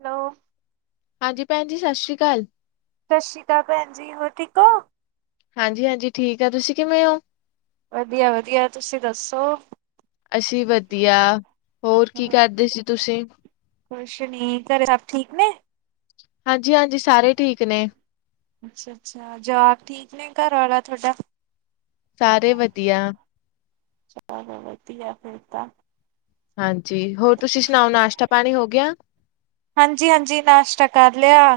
Hello ਹਾਂਜੀ ਭੈਣ ਜੀ, ਸਸ਼੍ਰੀ ਅਕਾਲ। ਸਸ਼੍ਰੀ ਅਕਾਲ ਭੈਣ ਜੀ, ਹੋਰ ਠੀਕ ਹੋ? ਹਾਂਜੀ-ਹਾਂਜੀ, ਠੀਕ ਆ ਤੁਸੀਂ ਕਿਵੇਂ ਹੋ? ਵਧੀਆ-ਵਧੀਆ ਤੁਸੀਂ ਦੱਸੋ? ਅਸੀਂ ਵਧੀਆ, ਹੋਰ ਕੀ ਕਰਦੇ ਸੀ ਤੁਸੀਂ? ਕੁਛ ਨਈ, ਘਰੇ ਸਭ ਠੀਕ ਨੇ? ਹਾਂਜੀ-ਹਾਂਜੀ, ਸਾਰੇ ਠੀਕ ਨੇ ਅੱਛਾ-ਅੱਛਾ, ਜਵਾਕ ਠੀਕ ਨੇ, ਘਰ ਆਲਾ ਤੁਡਾ ਸਾਰੇ ਵਧੀਆ ਚਲ ਵਧੀਆ, ਫਿਰ ਤਾਂ। ਹਾਂਜੀ, ਹੋਰ ਤੁਸੀਂ ਸੁਣਾਓ? ਨਾਸ਼ਤਾ ਪਾਣੀ ਹੋ ਗਿਆ ਹਾਂਜੀ-ਹਾਂਜੀ, ਨਾਸ਼ਤਾ ਕਰ ਲਿਆ,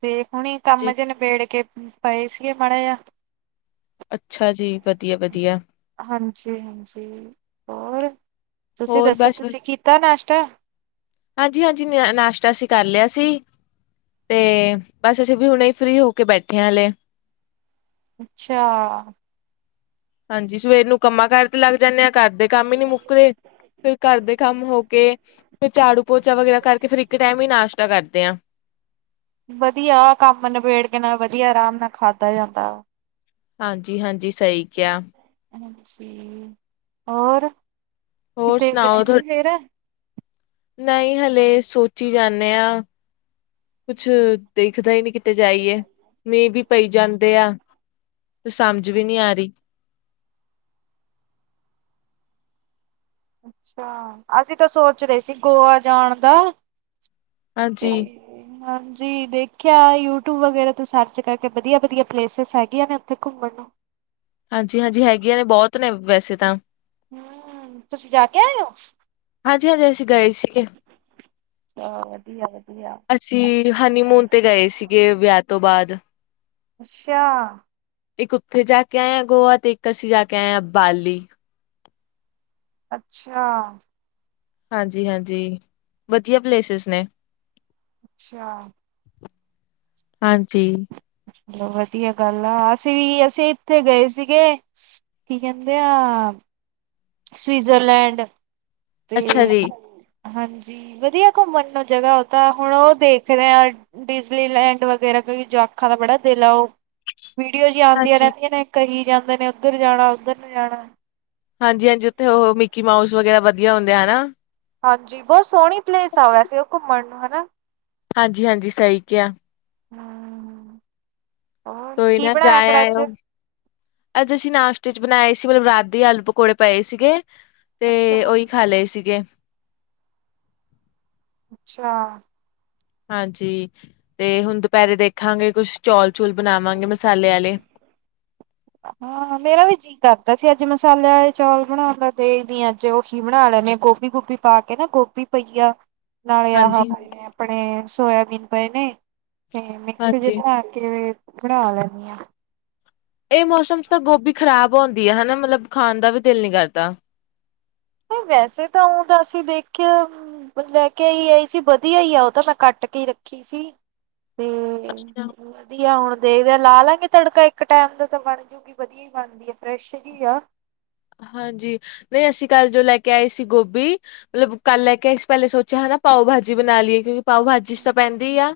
ਤੇ ਹੁਣੇ ਕੰਮ ਜੀ ਜ ਨਿਬੇੜ ਕੇ ਪਏ ਸੀਗੇ, ਮਾੜੇ ਜਿਹਾ। ਅੱਛਾ ਜੀ, ਵਧੀਆ-ਵਧੀਆ ਹਾਂਜੀ-ਹਾਂਜੀ ਹੋਰ, ਤੁਸੀਂ ਹੋਰ ਦੱਸੋ? ਬਸ ਤੁਸੀਂ ਕੀਤਾ ਨਾਸ਼ਤਾ ਹਾਂਜੀ-ਹਾਂਜੀ, ਨਾਸ਼ਤਾ, ਅਸੀਂ ਕਰ ਲਿਆ ਸੀ। ਤੇ ਬਸ ਅਸੀਂ ਵੀ ਹੁਣੇ, ਫ੍ਰਰੀ ਹੋ ਕੇ ਬੈਠੇਆਂ ਹਾਲੇ ਅੱਛਾ। ਹਾਂਜੀ, ਸਵੇਰ ਨੂੰ ਕੰਮਾਂ ਕਾਰ ਤੇ ਲੱਗ ਜਾਂਦੇ ਆਾਂ, ਘਰ ਦੇ ਕੰਮ ਹੀ ਨਈ ਮੁੱਕਦੇ ਫਿਰ ਘਰ ਦੇ ਕੰਮ ਹੋ ਕੇ, ਫਿਰ ਝਾੜੂ ਪੋਚਾ ਵਗੈਰਾ, ਕਰਕੇ ਫਿਰ ਇੱਕ ਟਾਈਮ ਹੀ,, ਨਾਸ਼ਤਾ ਕਰਦੇ ਆਂ ਵਧੀਆ, ਕੰਮ ਨਿਬੇੜ ਕੇ ਨਾਲ ਵਧੀਆ ਆਰਾਮ, ਨਾਲ ਖਾਧਾ ਜਾਂਦਾ ਹਾਂਜੀ-ਹਾਂਜੀ, ਸਹੀ ਕਿਹਾ ਹੋਰ ਹੋਰ ਕਿਤੇ ਸੁਣਾਉ? ਗਏ ਠੁ ਨੀ ਫੇਰ? ਨਹੀਂ ਹਾਲੇ ਸੋਚੀ ਜਾਂਣੇ ਆ ਕੁੱਛ ਦੇਖਦਾ ਹੀ ਨਈ ਕਿ ਤੇ ਜਾਈਏ, ਮੀਂਹ ਵੀ ਪਈ ਜਾਂਦੇ ਆ, ਤੇ ਸਮਝ ਵੀ ਨਹੀ ਆ ਰਹੀ ਹਾਂ, ਅਸੀਂ ਤਾਂ ਸੋਚ ਰਹੇ ਸੀ। ਗੋਆ ਜਾਣ ਦਾ ਤੇ ਹਾਂਜੀ, [unintelligible] ਹਾਂਜੀ ਦੇਖੇਆ ਯੂਟੂਊਬ ਵਗੈਰਾ ਤੇ ਸਰਚ ਕਰਕੇ ਵਦੀਆ-ਵਦੀਆ ਪਲੇਸਿਸ ਹੈਗੀਆਂ ਨੇ ਓਥੇ ਘੁੰਮਣ ਨੂੰ। ਹਾਂਜੀ-ਹਾਜੀ ਹੈਗੀਆਂ ਨੇ ਬੌਤ ਨੇ ਵੈਸੇ ਤਾਂ। ਹੂੰ। ਤੁਸੀਂ ਜਾ ਕੇ ਆਏ ਹੋ? ਹਾਂਜੀ-ਹਾਂਜੀ ਅਸੀਂ ਗਾਏ ਸੀਗੇ। [unintelligible] ਵਦੀਆ-ਵਦੀਆ ਅਸੀਂ ਹਨੀ ਮੂਨ ਤੇ ਗਏ ਸੀਗੇ ਵੇਆ ਤੋਂ ਬਾਦ। ਅੱਛਾ। ਇੱਕ ਉੱਥੇ ਜਾ ਕੇ ਆਏ ਆਂ ਗੋਆ ਤੇ ਇੱਕ ਅਸੀਂ ਜਾ ਕੇ ਆਏ ਆਂ ਬਾਲੀ। ਅੱਛਾ। ਹਾਂਜੀ-ਹਾਂਜੀ ਵਦੀਆ ਪਲੇਸਿਸ ਨੇ। ਅੱਛਾ। ਹਾਂਜੀ। ਚਲੋ ਵਦੀਆ ਗੱਲ ਆ ਅਸੀਂ ਵੀ ਅਸੀਂ ਈਥੇ ਗਏ ਸੀਗੇ। ਕੀ ਕੈਂਦੇ ਆ ਸਵੀਜ਼ਰਲੈਂਡ ਤੇ ਅੱਛਾ ਜੀ, ਹਾਂਜੀ ਵਦੀਆ ਘੁੰਮਣ ਨੂੰ ਜਗਾ ਓਤਾਂ ਹੁਣ ਓ ਦੇਖਦੇ ਆਂ ਡਿਜਲੀ ਲੈਂਡ ਵਗੈਰਾ ਕੋ ਕੀ ਯੋਆਖਾਂ ਦਾ ਬੜਾ ਦਿਲ ਆ ਓ ਵੀਡੀਓਜ਼ ਆਉਦੀਆਂ ਹਾਂਜੀ, ਰੈੱਦੀਆਂ ਨੇ ਕਹੀ ਜਾਂਦੇ ਨੇ ਓਦਰ ਜਾਣਾ ਓਦਰ ਨੂੰ ਜਾਣਾ ਹਾਂਜੀ-ਹਾਂਜੀ ਓਥੇ ਓ ਮਿੱਕੀ ਮਾਊਸ ਵਗੈਰਾ ਵਦੀਆ ਹੁੰਦੇ ਹਨਾ। ਹਾਂਜੀ, ਬੌ ਸੋਹਣੀ ਪਲੇਸ ਆ ਸੀ ਓ ਘੁੰਮਣ ਨੂੰ ਹਨਾ। ਹਾਂਜੀ-ਹਾਂਜੀ ਸਈ ਕੇਆ। ਹੂੰ-ਹੂੰ। ਕੋਈ ਨਾ ਜਾ ਅੱਜ? ਆਏਓ। ਅੱਜ ਅਸੀਂ ਨਾਸਟੇਜ ਬਣਾਏ ਸੀ ਮਤਲਬ ਰਾਤ ਦੇ ਆਲੂ ਪਕੌੜੇ ਪਏ ਸੀਗੇ। ਤੇ ਅੱਛਾ। ਓਈ ਖਾ ਲੇ ਸੀਗੇ। ਅੱਛਾ। ਹਾਂਜੀ, ਤੇ ਹੁਣ ਦੁਪੈਰੇ ਦੇਖਾਂਗੇ ਕੁਛ ਚੌਲ-ਚੂਲ ਬਣਾਵਾਂਗੇ ਮਸਾਲੇ ਆਲੇ। ਹਾਂ ਮੇਰਾ ਵੀ ਜੀ ਕੀ ਕਰਦਾ ਸੀ ਅੱਜ ਮਸਾਲੇ ਵਾਲੇ ਚੌਲ ਬਣਾ ਲੈ [unintelligible] ਅੱਜ ਓਹੀ ਬਣਾ ਲੈਨੀ ਆ ਗੋਭੀ ਗੁਬੀ ਪਾ ਕੇ ਨਾ ਗੋਭੀ ਪਈਆ ਨਾਲੇ ਆਹਾ ਪਏ ਹਾਂਜੀ-ਹਾਂਜੀ ਨੇ ਆਪਣੇ, ਸੋਏਆਬੀਨ ਪਏ ਨੇ, ਤੇ ਮਿਕਸ ਜੇ ਬਣਾ ਕਿਵੇਂ, ਬਣਾ ਲੈਂਨੀ ਆਂ। ਏ ਮੌਸਮ ਚ ਤਾਂ ਗੋਭੀ ਖਰਾਬ ਹਉਂਦੀ ਆ ਹਨਾ ਮਲਬ ਖਾਣ ਦਾ ਵੀ ਦਿਲ ਨੀ ਕਰਦਾ। ਨੀ ਵੈਸੇ ਤਾਂ ਓ ਦਾ ਅਸੀਂ ਦੇਖੇਆ ਹੂੰ ਬਨਲੈ ਕੇ ਆਈ ਸੀ ਵਦੀਆ ਈ ਆ ਓ ਤਾਂ ਮੈਂ ਕੱਟ ਕੇ ਰੱਖੀ ਸੀ। ਹੂੰ ਅੱਛਾ ਵ ਵਦੀਆ ਹੁਣ ਦੇਖਦੇ ਲਾ ਲਾਂਗੇ ਤੜਕਾ ਇੱਕ ਟਾਈਮ ਦਾ ਤਾਂ ਬਣ ਜਾੂਗੀ ਵਦੀਆ ਈ ਬਣਦੀ ਆ ਫਰੈਸ਼ ਜੀ ਆ। ਹਾਂਜੀ ਨਈ ਅਸੀਂ ਕੱਲ ਜੋ ਲੈ ਕੇ ਆਏ ਸੀ ਗੋਬੀ ਮਲਬ ਕੱਲ ਲੈ ਕੇ ਆਏ ਸੀ ਪੈਂਲੇ ਸੋਚੇਆ ਹੈਗਾ ਪਾਓ ਬਾਜੀ ਬਣਾ ਲੀਏ ਕਿਉਂਕੀ ਪਾਓ ਬਾਜੀ ਸਪੈਂਦੀ ਆ।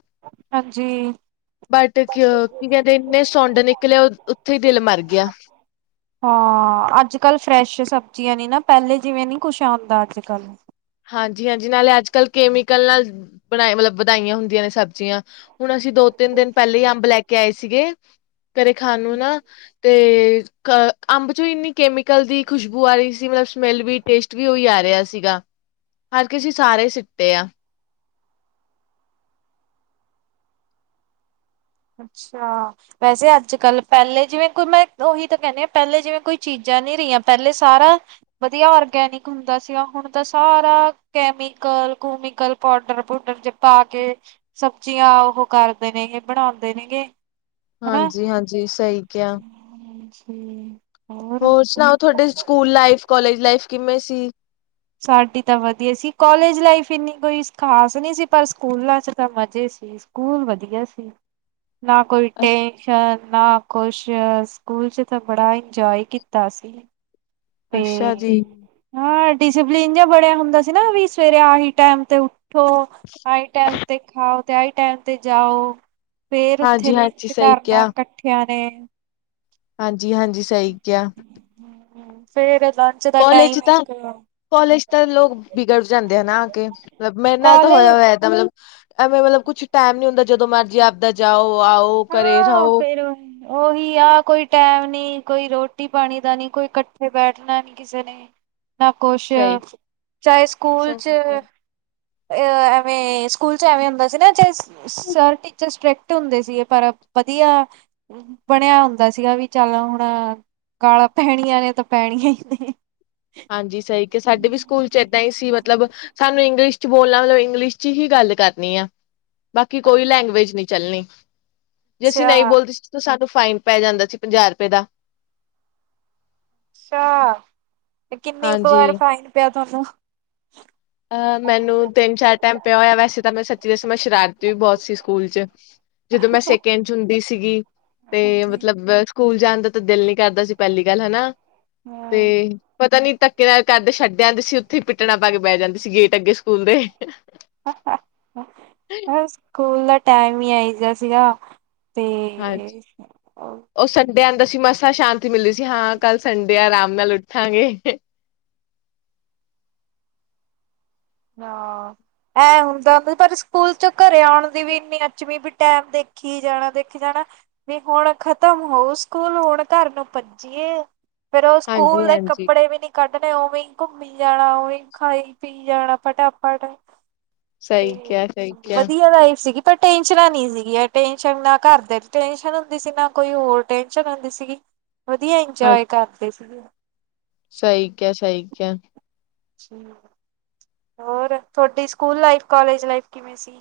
ਹਾਂਜੀ। ਬਟ ਕੀਆ ਕੀ ਕੈਂਦੇ ਈਨੇ ਸੁੰਡ ਨਿਕਲੇ ਉ ਉੱਥੇ ਦਿਲ ਮਰ ਗੇਆ। ਹਾਂ ਅੱਜ-ਕੱਲ ਫਰੈਸ਼ ਸਬਜ਼ੀਆਂ ਨੀ ਨਾ ਪੈਂਲੇ ਜਿਵੇਂ ਨੀ ਕੁਛ ਆਂਦਾ ਅੱਜ-ਕੱਲ। ਹਾਂਜੀ-ਹਾਂਜੀ ਨਾਲੇ ਅੱਜ-ਕੱਲ ਕੇਮੀਕਲ ਨਾਲ, ਬਨਾ ਮਲਬ ਵਦਾਈਆਂ ਹੁੰਦੀਆਂ ਨੇ ਸਬਜ਼ੀਆਂ। ਹੁਨ ਅਸੀਂ ਦੋ-ਤਿੰਨ ਦਿਨ ਪੈਂਲੇ ਈ ਅੰਬ ਲੈ ਕੇ ਆਏ ਸੀਗੇ। ਘਰੇ ਖਾਨ ਨੂੰ ਨਾ ਤੇ ਕ ਅੰਬ ਚ ਹੀ ਇੰਨੀ ਕੈਮੀਕਲ ਦੀ ਖੁਸ਼ਬੂ ਆ ਰਹੀ ਸੀ। ਮਤਲਬ ਸਮੈਲ ਵੀ ਟੇਸਟ ਵੀ ਉਹੀ ਆ ਰਿਹਾ ਸੀਗਾ। ਹਰਕੇ ਅਸੀਂ ਸਾਰੇ ਸਿੱਟੇ ਆ। ਅੱਛਾ। ਵੈਸੇ ਅੱਜ ਕੱਲ੍ਹ ਪਹਿਲੇ ਜਿਵੇਂ ਕੋਈ ਮੈਂ ਉਹੀ ਤਾਂ ਕਹਿਣੀ ਆ, ਪਹਿਲੇ ਜਿਵੇਂ ਕੋਈ ਚੀਜ਼ਾਂ ਨੀ ਰਹੀਆਂ ਪਹਿਲੇ ਸਾਰਾ ਵਧੀਆ ਔਰਗੈਨਿਕ ਹੁੰਦਾ ਸੀਗਾ, ਹੁਣ ਤਾਂ ਸਾਰਾ ਕੈਮੀਕਲ -ਕੁਮਿਕਲ, ਪਾਊਡਰ -ਪੂਡਰ ਜੇ ਪਾ ਕੇ ਸਬਜ਼ੀਆਂ ਉਹ ਕਰਦੇ ਨੇ ਇਹ, ਬਣਾਉਂਦੇ ਨੇਗੇ। ਹਨਾ। ਹਾਂਜੀ, ਹਾਂਜੀ, ਸਹੀ ਕਿਹਾ। ਹਾਂਜੀ। ਹੋਰ ਸੁਣਾਓ, ਤੁਹਾਡੇ ਸਕੂਲ ਲਾਈਫ, ਕਾਲਜ ਲਾਈਫ ਕਿਵੇਂ ਸੀ। ਸਾਡੀ ਤਾਂ ਵਧੀਆ ਸੀ, ਕਾਲਜ ਲਾਈਫ ਇੰਨੀ ਕੋਈ ਖ਼ਾਸ ਨਹੀਂ ਸੀ, ਪਰ ਸਕੂਲਾਂ ਚ ਤਾਂ ਮਜ਼ੇ ਸੀ। ਸਕੂਲ ਵਧੀਆ ਸੀ, ਨਾ ਕੋਈ ਟੇ ਨਾ ਕੁਛ, ਸਕੂਲ ਚ ਤਾਂ ਬੜਾ ਇੰਜੋਇ ਕੀਤਾ ਅਸੀ। ਅੱਛਾ ਜੀ। ਹਾਂ, ਡਿਸਿਪਲਿਨ ਜਿਹਾ ਬਣਿਆ ਹੁੰਦਾ ਸੀ ਨਾ ਵੀ ਸਵੇਰੇ ਆ ਹੀ ਟਾਈਮ ਤੇ ਉ ਉੱਠੋ, ਆਈ ਟਾਈਮ ਤੇ ਖਾਓ, ਤੇ ਆਈ ਟਾਈਮ ਤੇ ਜਾਓ। ਫੇਰ ਉੱਥੇ ਹਾਂਜੀ-ਹਾਂਜੀ ਲੰਚ ਸਹੀ ਕਰਨਾ ਇਕੱਠਿਆਂ ਨੇ। ਹਾਂਜੀ, ਹਾਂਜੀ ਸਹੀ ਕਿਹਾ। ਹੂੰ, ਫੇਰ ਲੰਚ ਦਾ ਟਾਈਮ ਇੱਕ ਕੋਲੇਜ ਤਾਂ ਲੋਕ ਬਿਗੜ ਜਾਂਦੇ ਆ ਨਾ ਆ ਕੇ, ਮਤਲਬ ਮੇਰੇ ਨਾਲ ਤਾਂ ਹੋਇਆ ਕਾਲਜ ਹੋਇਆ ਏਦਾ ਦਾ। ਐਵੇਂ ਮਤਲਬ ਕੁਛ ਟਾਈਮ ਨੀ ਹੁੰਦਾ, ਜਦੋਂ ਮਰਜ਼ੀ ਆਪਦਾ ਜਾਓ ਆਓ ਘਰੇ। ਆ ਰਹੋ ਫੇਰ ਉਹੀ ਆ, ਕੋਈ ਟੈਮ ਨੀ, ਕੋਈ ਰੋਟੀ -ਪਾਣੀ ਦਾ ਨੀ, ਕੋਈ ਇਕੱਠੇ ਬੈਠਣਾ ਨੀ। ਕਿਸੇ ਨੇ ਨਾ ਕੁਛ, ਸਹੀ ਚਾਹੇ ਸਕੂਲ ਸਹੀ ਚ ਕਿਹਾ ਅ, ਐਵੇਂ ਸਕੂਲ ਚ ਐਵੇਂ ਹੁੰਦਾ ਸੀ ਨਾ ਜਿਸ ਸਰ -ਟੀਚਰ ਸਟ੍ਰਿਕਟ ਹੁੰਦੇ ਸੀਗੇ, ਪਰ ਵਧੀਆ ਬਣਿਆ ਹੁੰਦਾ ਸੀਗਾ ਵੀ ਚੱਲ ਹੁਣ ਗਾਲਾਂ ਪੈਣੀਆਂ ਨੇ ਤਾਂ ਪੈਣੀਆਂ ਹੀ ਨੇ। ਹਾਂਜੀ, ਸਹੀ ਕਿ ਸਾਡੇ ਵੀ ਸਕੂਲ ਚ ਏਦਾਂ ਹੀ ਸੀ ਮਤਲਬ ਸਾਨੂੰ ਇੰਗਲਿਸ਼ ਚ ਬੋਲਣਾ ਮਤਲਬ ਇੰਗਲਿਸ਼ ਚ ਹੀ ਗੱਲ ਕਰਨੀ ਆ। ਬਾਕੀ ਕੋਈ ਲੈਂਗੁਏਜ ਨਹੀਂ ਚੱਲਣੀ। ਜੇ ਅਸੀਂ ਅੱਛਾ। ਨਹੀਂ ਬੋਲਦੇ ਤਾਂ ਸਾਨੂੰ ਫਾਈਨ ਪੈ ਜਾਂਦਾ ਸੀ ਪੰਜਾਹ ਰੁਪਏ ਦਾ। ਅੱਛਾ, ਤੇ ਕਿੰਨੀ ਕੁ ਵਾਰ ਹਾਂਜੀ ਫਾਈਨ ਪਿਆ ਤੁਹਾਨੂੰ? ਅ, ਮੈਨੂੰ ਤਿੰਨ-ਚਾਰ ਟਾਈਮ ਪਿਆ ਹੋਇਆ, ਵੈਸੇ ਤਾਂ ਮੈਂ ਤੁਹਾਨੂੰ ਸੱਚੀ ਦਸਾ ਮੈਂ ਸ਼ਰਾਰਤੀ ਵੀ ਬਹੁਤ ਸੀ ਸਕੂਲ ਚ। ਜਦੋਂ ਮੈਂ ਸੈਕਿੰਡ ਚ ਹੁੰਦੀ ਸੀਗੀ ਤੇ ਹਾਂਜੀ ਮਤਲਬ ਸਕੂਲ ਜਾਣ ਦਾ ਤਾਂ ਦਿਲ ਨੀ ਕਰਦਾ ਸੀ ਪਹਿਲੀ ਗੱਲ ਹੈਨਾ, ਹਾਂ ਤੇ ਪਤਾ ਨੀ ਘਰ ਦੇ ਛੱਡ ਆਂਦੇ ਸੀ, ਉੱਥੇ ਹੀ ਪਿੱਟਣਾ ਪਾ ਕੇ ਬਹਿ ਜਾਂਦੇ ਸੀ, ਗੇਟ ਅੱਗੇ ਸਕੂਲ ਦੇ। ਹਾਹਾਹ, ਸਕੂਲ ਦਾ ਟੈਮ ਹੀ ਇਹੋ ਜਿਹਾ ਸੀਗਾ। ਹਾਂਜੀ, ਤੇ ਉਹ ਸੰਡੇ ਆਂਦਾ ਸੀ, ਮਸਾਂ ਸ਼ਾਂਤੀ ਮਿਲਦੀ ਸੀ, ਹਾਂ ਕੱਲ੍ਹ ਸੰਡੇ ਆ, ਆਰਾਮ ਨਾਲ ਉਠ ਹਾਂਜੀ। ਹਾਂ। ਐ ਹੁੰਦਾ ਐ, ਪਰ ਸਕੂਲ ਚੋਂ ਘਰੇ ਆਉਣ ਦੀ ਵੀ ਇੰਨੀ ਘੜੀ ਚ ਵੀ ਟੈਮ ਦੇਖੀ ਜਾਣਾ-ਦੇਖੀ ਜਾਣਾ। ਵੀ ਹੁਣ ਖਤਮ ਹੋਊ ਸਕੂਲ, ਹੁਣ ਘਰ ਨੂੰ ਭੱਜੀਏ। ਫੇਰ ਉਹ ਹਾਂਜੀ ਸਕੂਲ ਦੇ ਹਾਂਜੀ ਕੱਪੜੇ ਵੀ ਨੀ ਕੱਢਣੇ, ਉਵੇਂ ਘੁੰਮੀ ਜਾਣਾ, ਉਵੇਂ ਖਾਈ- ਪੀਵੀ ਜਾਣਾ। ਫਟਾਫੱਟ, ਸਹੀ ਕਿਹਾ ਤੇ ਸਹੀ ਕਿਹਾ ਵਧੀਆ ਲਾਈਫ ਸੀਗੀ। ਪਰ ਟੈਂਨਸ਼ਨਾ ਨੀ ਸੀਗੀਆਂ, ਟੈਂਨਸ਼ਨ ਨਾ ਘਰ ਦੇ ਟੈਂਨਸ਼ਨ ਹੁੰਦੀ ਸੀ, ਨਾ ਕੋਈ ਹੋਰ ਟੈਂਨਸ਼ਨ ਹੁੰਦੀ ਸੀਗੀ। ਵਧੀਆ ਇੰਜੋਏ ਕਰਦੇ ਸੀ। ਸਈ ਕਿਆ, ਸਈ ਕਿਆ। ਹੋਰ, ਥੋਡੀ ਸਕੂਲ ਲਾਈਫ, ਕਾਲਜ ਲਾਈਫ ਕਿਵੇਂ ਸੀ?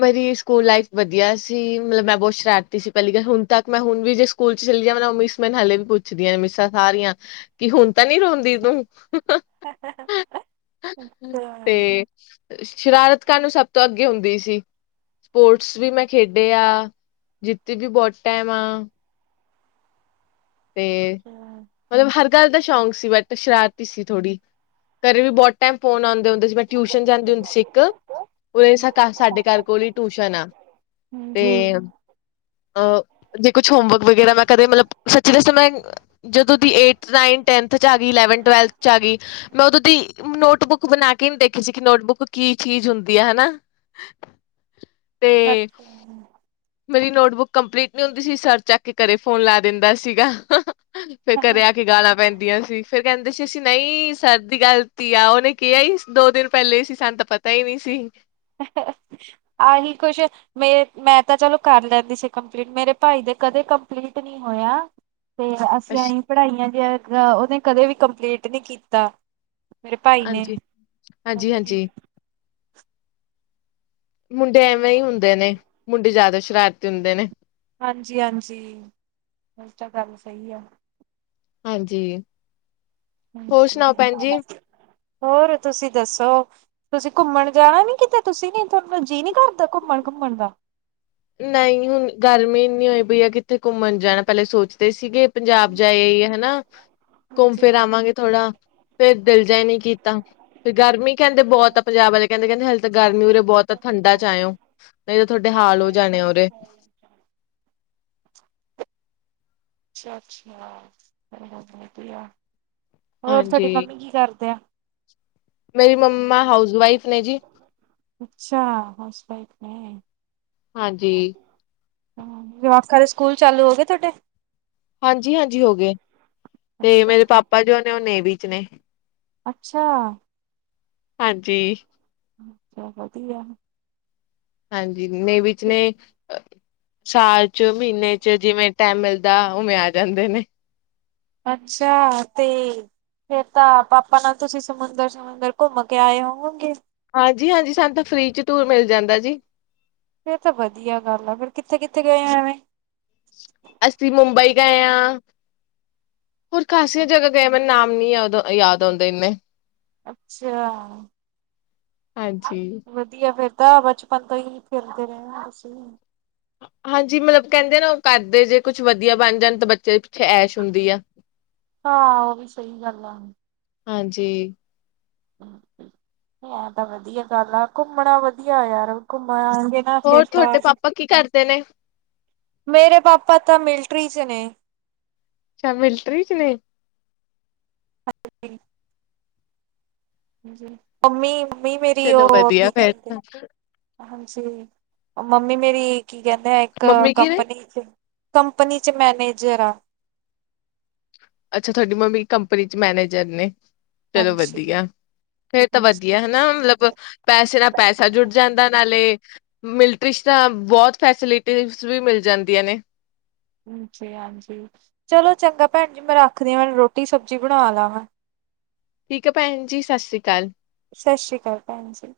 ਮੇਰੀ ਸਕੂਲ ਲਾਈਫ ਵਧੀਆ ਸੀ, ਮਤਲਬ ਮੈਂ ਬਹੁਤ ਸ਼ਰਾਰਤੀ ਸੀ ਪਹਿਲੀ ਗੱਲ ਹੁਣ ਤੱਕ ਮੈਂ ਹੁਣ ਵੀ ਜੇ ਸਕੂਲ ਸਕੂਲ ਚਲੀ ਜਾਵਾ ਨਾ, ਉਹ ਮਿਸ ਮੈਨੂੰ ਹਲੇ ਵੀ ਪੁੱਛਦੀਆਂ ਨੇ, ਮਿਸਾਂ ਸਾਰੀਆਂ ਕਿ ਹੁਣ ਤਾਂ ਨੀ ਰੋਂਦੀ ਤੂੰ। ਅੱਛਾ। ਤੇ ਸ਼ਰਾਰਤ ਕਰਨ ਨੂੰ ਸਭ ਤੋਂ ਅੱਗੇ ਹੁੰਦੀ ਸੀ ਸਪੋਰਟਸ ਵੀ ਮੈਂ ਖੇਡੇ ਆ, ਜਿੱਤੀ ਵੀ ਬਹੁਤ ਟਾਈਮ ਆ ਤੇ, ਅੱਛਾ ਮਤਲਬ ਹਰ ਗੱਲ ਦਾ ਸ਼ੌਂਕ ਸੀ, ਬਟ ਸ਼ਰਾਰਤੀ ਸੀ ਥੋੜ੍ਹੀ, ਘਰੇ ਵੀ ਬੋਤ ਟਾਈਮ ਫੋਨ ਆਦੇ ਹੁੰਦੇ ਬ ਟਿਊਸ਼ਨ ਜਾਂਦੇ ਹੁੰਦੀ ਸੀ ਇੱਕ, ਉਹਨਾਂ ਨੇ ਸਾਡੇ ਘਰ ਕੋਲ ਈ ਟਿਊਸ਼ਨ ਆ ਜੀ। ਅਹ ਜੇ ਕੁਛ ਹੋਮਵਰਕ ਵਗੈਰਾ, ਮੈਂ ਕਦੇ ਮਤਲਬ ਸੱਚੀ ਦਸ ਮੈਂ ਜਦੋਂ ਦੀ ਏਥ, ਨਾਈਨ, ਟੈਨਥ ਚ ਆ ਗਈ, ਟਵੈਲਥ-ਟਵੈਲਥ ਚ ਆ ਗਈ ਮੈਂ ਉਦੋਂ ਦੀ ਨੋਟਬੁੱਕ ਬਣਾ ਕੇ ਨੀ ਦੇਖੀ ਸੀ ਕਿ ਨੋਟਬੁੱਕ ਕੀ ਚੀਜ਼ ਹੁੰਦੀ ਆ ਹਨਾ। [inaudible] ਤੇ, ਅੱਛਾ ਮੇਰੀ ਨੋਟਬੁੱਕ ਕੰਪਲੀਟ ਨੀ ਹੁੰਦੀ ਸੀ, ਸਰ ਚੱਕ ਕੇ ਘਰੇ ਫੋਨ ਲੈ ਦਿੰਦਾ ਸੀਗਾ, ਫੇਰ ਘਰੇ ਆ ਕੇ ਗਾਲਾਂ ਪੈਂਦੀਆਂ ਸੀ ਫਿਰ ਕਹਿੰਦੇ ਸੀ, ਅਸੀ ਨਈ ਸਰ ਦੀ ਗਲਤੀ ਆ, ਉਹਨੇ ਕਿਹਾ ਈ ਦੋ ਦਿਨ ਪਹਿਲੇ ਸੀ ਸਾਨੂੰ ਤਾਂ ਪਤਾ ਈ ਨੀ ਸੀ ਆਹੀ ਕੁਛ ਮੇ ਮੈਂ ਤਾਂ ਚਲੋ ਕਰ ਲੈਂਦੀ ਸੀ ਕੰਪਲੀਟ, ਮੇਰੇ ਭਾਈ ਦੇ ਕਦੇ ਕੰਪਲੀਟ ਨੀ ਹੋਇਆ ਤੇ ਅਛ ਅਸੀਂ ਪੜ੍ਹਾਈਆਂ ਦਿਆ ਅ ਉਹਨੇ ਕਦੇ ਵੀ ਕੰਪਲੀਟ ਨੀ ਕੀਤਾ ਮੇਰੇ ਭਾਈ ਨੇ, ਹਾਂਜੀ। ਹਾਂਜੀ ਹਾਂਜੀ-ਹਾਂਜੀ ਮੁੰਡੇ ਐਵੇਂ ਈ ਹੁੰਦੇ ਨੇ, ਮੁੰਡੇ ਜ਼ਿਆਦਾ ਸ਼ਰਾਰਤੀ ਹੁੰਦੇ ਨੇ। ਹਾਂਜੀ-ਹਾਂਜੀ, ਇਹ ਤਾਂ ਗੱਲ ਸਈ ਆ ਹਾਂਜੀ, ਹੋਰ ਸੁਣਾਓ ਭੈਣ ਜੀ? ਹਾਂਜੀ ਹੋਰ ਤੁਸੀਂ ਦੱਸੋ ਤੁਸੀਂ ਘੁੰਮਣ ਜਾਣਾ ਨੀ ਕਿਤੇ, ਤੁਸੀਂ ਨੀ ਤੁਹਾਨੂੰ ਜੀਅ ਨੀ ਕਰਦਾ ਘੁੰਮਣ-ਘੁੰਮਣ ਦਾ ਨਈ ਹੁਣ ਗਰਮੀ ਇੰਨੀ ਹੋਈ ਪਈ ਆ, ਕਿੱਥੇ ਘੁੰਮਣ ਜਾਣਾ ਪਹਿਲੇ ਸੋਚਦੇ ਸੀਗੇ ਪੰਜਾਬ ਜਾ ਆਈ ਆ ਹਨਾ, ਘੁੰਮ ਜੀ ਫਿਰ ਆਵਾਂਗੇ ਥੋੜਾ ਫੇਰ ਦਿਲ ਜਾ ਈ ਨੀ ਕੀਤਾ ਫੇਰ ਗਰਮੀ ਕਹਿੰਦੇ ਬਹੁਤ ਆ ਪੰਜਾਬ ਵਾਲੇ ਕਹਿੰਦੇ, ਕਹਿੰਦੇ ਹਾਲੇ ਤਾਂ ਗਰਮੀ ਉਰੇ ਬਹੁਤ ਠੰਡਾ ਚ ਆਇਓ ਨਈ ਤਾਂ ਤੁਹਾਡੇ ਹਾਲ ਹੋ ਸਾਹਮਣੇ ਜਾਣੇ ਬੰਦੇ ਆ ਨੂੰ ਉਰੇ ਪ੍ਰੋਬਲਮ ਅੱਛਾ-ਅੱਛਾ, ਹੋਰ ਤੁਹਾਡੀ ਹਾਂਜੀ। ਮੰਮੀ ਕੀ ਕਰਦੇ ਆ? ਮੇਰੀ ਮੰਮਾ ਹਾਊਸ ਵਾਈਫ ਨੇ ਜੀ। ਅੱਛਾ, ਹਾਊਸ ਵਾਈਫ ਨੇ। ਹਾਂਜੀ। ਜਵਾਖਾ ਦੇ ਸਕੂਲ ਚਾਲੂ ਹੋ ਗਏ ਤੁਹਾਡੇ? ਹਾਂਜੀ-ਹਾਂਜੀ ਹੋ ਗਏ, ਤੇ ਅੱਛਾ ਮੇਰੇ ਪਾਪਾ ਜੋ ਨੇ ਉਹ ਨੇਵੀ ਚ ਨੇ ਅੱਛਾ। ਹਾਂਜੀ। [inaudible] ਹਾਂਜੀ, ਨਈ ਵਿਚਲੇ। ਸਾਲ ਚ, ਮੀਨੇ ਚ ਜਿਵੇਂ ਟੈਮ ਮਿਲਦਾ, ਓਵੇਂ ਆ ਜਾਂਦੇ ਨੇ। ਅੱਛਾ ਤੇ ਫੇਰ ਤਾਂ ਪਾਪਾ ਨਾਲ ਤੁਸੀਂ ਸਮੁੰਦਰ-ਸਮੁੰਦਰ ਘੁੰਮ ਕੇ ਆਏ ਹੋਵੋਗੇ? ਹਾਂਜੀ-ਹਾਂਜੀ, ਸਾਨੂੰ ਤਾ ਫਰੀ ਚ ਟੂਰ ਮਿਲ ਜਾਂਦਾ ਜੀ। ਫੇਰ ਤਾਂ ਵਦੀਆ ਗੱਲ ਆ, ਫੇਰ ਕਿੱਥੇ-ਕਿੱਥੇ ਗਏ ਓ ਐਵੇਂ? ਅਸੀਂ ਮੁੰਬਈ ਗਏ ਆਂ, ਹੋਰ ਖਾਸੀਆਂ ਜਗਾ ਗਏ ਆਂ ਮੈਨੂੰ ਨਾਮ ਨੀ ਯਾਦ ਯਾਦ ਔਂਦੈ ਏਂਨੇ। ਅੱਛਿਆ, ਹਾਂਜੀ। ਵਦੀਆ ਫੇਰ। ਤਾਂ ਬਚਪਨ ਤੋਂ ਈ ਫਿਰਦੇ ਰਏ ਓਂ ਤੁਸੀਂ? ਹਾਂਜੀ ਮਤਲਬ, ਕੈਂਦੇ ਆ ਨਾ ਓ ਕਰਦੇ ਜੇ ਕੁੱਛ ਵਦੀਆ ਬਨ ਜਾਨ ਤਾਂ ਬੱਚੇ ਦੀ ਪਿੱਛੇ ਐਸ਼ ਹੁੰਦੀ ਆ। ਹਾਂ, ਓ ਵੀ ਸਈ ਗੱਲ ਆ। ਹਾਂਜੀ। ਐ ਤਾਂ ਵਦੀਆ ਗੱਲ ਆ, ਘੁੰਮਨਾ ਵਦੀਆ ਯਾਰ ਘੁੰਮਾ ਗੇ ਫੇਰ ਹੋਰ ਤਾਂ, ਤੁਹਾਡੇ ਪਾਪਾ ਕੀ ਕਰਦੇ ਨੇ ਮੇਰੇ ਪਾਪਾ ਤਾਂ ਮਿਲਟਰੀ ਚ ਨੇ। ਅੱਛਾ ਮਿਲਟਰੀ ਚ ਨੇ। ਹਾਂਜੀ, ਹਾਂਜੀ ਮੰਮੀ ਮੰਮੀ ਮੇਰੀ ਚਲੋ ਓਹ ਆ ਕੀ ਵਧੀਆ ਫੇਰ ਕੈਂਦੇ ਤਾਂ ਹਾਂਜੀ ਓ ਮੰਮੀ ਮੇਰੀ ਕੀ ਕੈਨੇ ਆ ਇੱਕ ਮੰਮੀ ਕੀ ਨੇ ਕੰਪਨੀ ਚ ਕੰਪਨੀ ਚ ਮੈਨੇਜਰ ਆ। ਅੱਛਾ ਥੋਡੀ ਮੰਮੀ ਕੰਪਨੀ ਚ ਮੈਨੇਜਰ ਨੇ ਚਲੋ ਹਾਂਜੀ ਵਦੀਆ। ਫੇਰ ਤਾਂ ਵਦੀਆ ਹਾਂਜੀ ਹਨਾ ਮਤਲਬ ਪੈਸੇ ਨਾਲ ਪੈਸਾ ਜੁੜ ਜਾਂਦਾ ਨਾਲੇ ਮਿਲਟਰੀ ਚ ਤਾਂ ਬੋਤ ਫੈਸਿਲਟੀਜ਼ ਵੀ ਮਿਲ ਜਾਂਦੀਆਂ ਨੇ। ਹਾਂਜੀ-ਹਾਂਜੀ, ਚਲੋ ਚੰਗਾ ਭੈਨ ਜੀ ਮੈਂ ਰੱਖਦੀ ਆਂ ਮੈਨੂੰ ਰੋਟੀ ਸਬਜ਼ੀ ਬਨਾ ਲਾ ਮੈਂ। ਠੀਕ ਆ ਭੈਨ ਜੀ ਸਸ਼੍ਰੀ ਕਾਲ। ਸਸ਼੍ਰੀ ਕਾਲ ਭੈਨ ਜੀ।